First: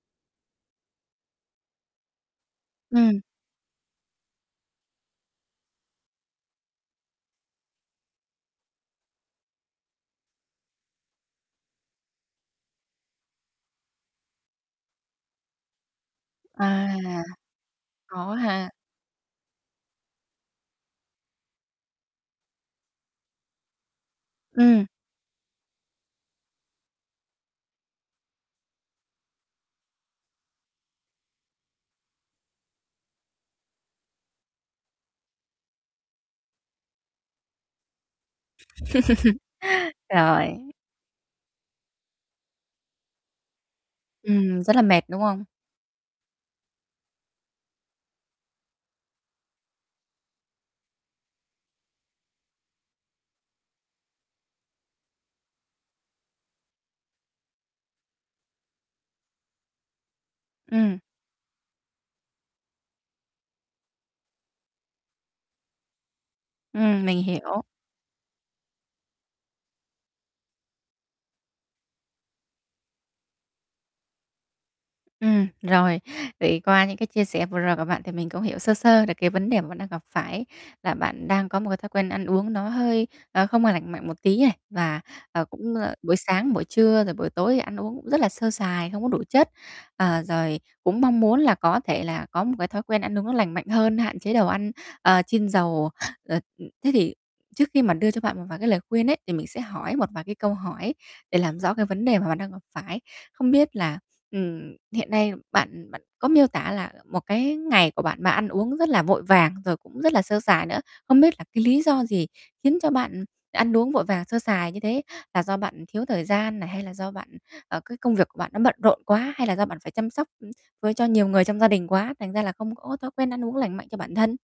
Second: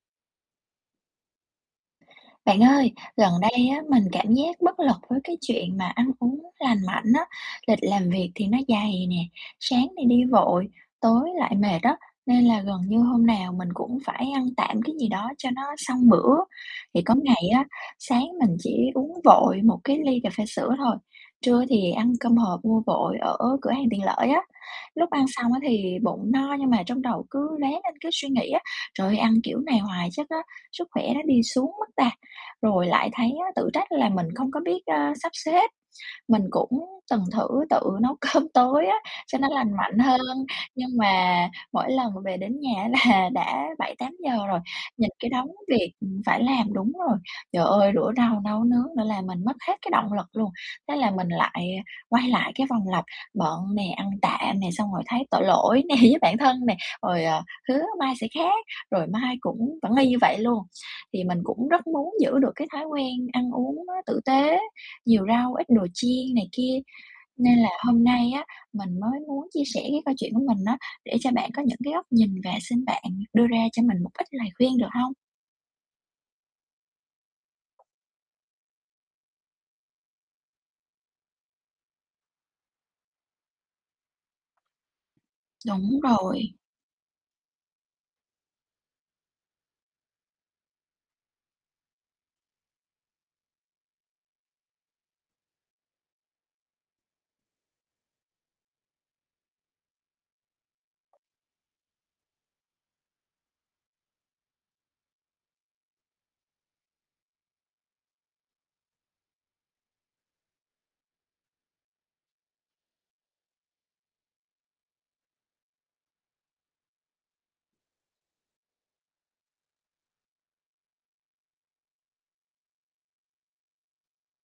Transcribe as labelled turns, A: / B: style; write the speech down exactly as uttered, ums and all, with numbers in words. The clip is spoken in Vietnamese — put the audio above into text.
A: Bạn ơi,
B: Ừm.
A: gần đây á, mình cảm giác bất lực với cái chuyện mà ăn uống lành mạnh á. Lịch làm việc thì nó dày nè, sáng thì đi vội, tối lại mệt á, nên là gần như hôm nào mình cũng phải ăn tạm cái gì đó cho nó xong bữa.
B: À.
A: Thì có ngày á, sáng
B: Khó
A: mình
B: ha.
A: chỉ uống vội một cái ly cà phê sữa thôi, trưa thì ăn cơm hộp mua vội ở cửa hàng tiện lợi á.
B: Ừm.
A: Lúc ăn xong á thì bụng no nhưng mà trong đầu cứ loé lên cứ suy nghĩ á: "Trời ơi! Ăn kiểu này hoài chắc á, sức khỏe nó đi xuống mất ta?" Rồi lại thấy, á, tự trách là mình không có biết, ơ, sắp xếp. Mình cũng từng thử tự nấu cơm tối á, cho nó lành mạnh hơn,
B: Rồi.
A: nhưng mà mỗi lần về đến nhà á là đã bảy tám giờ rồi,
B: Ừm, rất là mệt,
A: nhìn
B: đúng
A: cái
B: không?
A: đống việc, ừm, phải làm đúng rồi. Trời ơi, rửa rau, nấu nướng nữa, làm mình mất hết cái động lực luôn. Thế là mình lại, à, quay lại cái vòng lập bận nè, ăn tạm nè, xong rồi thấy tội lỗi nè, với bản thân nè, rồi, ờ, hứa mai sẽ khác, rồi mai cũng vẫn y như vậy luôn.
B: Ừm.
A: Thì mình cũng rất muốn giữ được cái thói quen ăn uống nó tử tế, nhiều rau, ít đồ chiên này kia,
B: Ừm, mình
A: nên
B: hiểu.
A: là hôm nay á, mình mới muốn chia sẻ cái câu chuyện của mình á, để cho bạn có những cái góc nhìn và xin bạn đưa ra cho mình một ít lời khuyên, được hông?
B: Ừm, rồi. Vậy qua những cái chia sẻ vừa rồi của bạn thì mình cũng hiểu sơ sơ được cái vấn đề mà bạn đang gặp phải là bạn đang có một cái thói quen ăn uống nó hơi, ờ, không có lành mạnh một tí này và, ờ, cũng là
A: Đúng
B: buổi sáng,
A: rồi.
B: buổi trưa, rồi buổi tối thì ăn uống cũng rất là sơ sài, không có đủ chất. Ờ, rồi cũng mong muốn là có thể là có một cái thói quen ăn uống lành mạnh hơn, hạn chế đầu ăn, ờ, chiên dầu. Ờ, ừ, thế thì trước khi mà đưa cho bạn một vài cái lời khuyên ấy thì mình sẽ hỏi một vài cái câu hỏi để làm rõ cái vấn đề mà bạn đang gặp phải. Không biết là, ừm, hiện nay bạn, ừm, bạn có miêu tả là, ờ, một cái, ngày của bạn, bạn ăn uống rất là vội vàng, rồi cũng rất là sơ sài nữa, không biết là cái lý do gì khiến cho bạn, ừ, ăn uống vội vàng, sơ sài như thế? Là do bạn, ừ, thiếu thời gian này, hay là do bạn, ừ, ờ, cái công việc của bạn nó bận rộn quá hay là do bạn phải chăm sóc, ưm, với cho nhiều người trong gia đình quá, thành ra là không có thói quen ăn uống lành mạnh cho bản thân?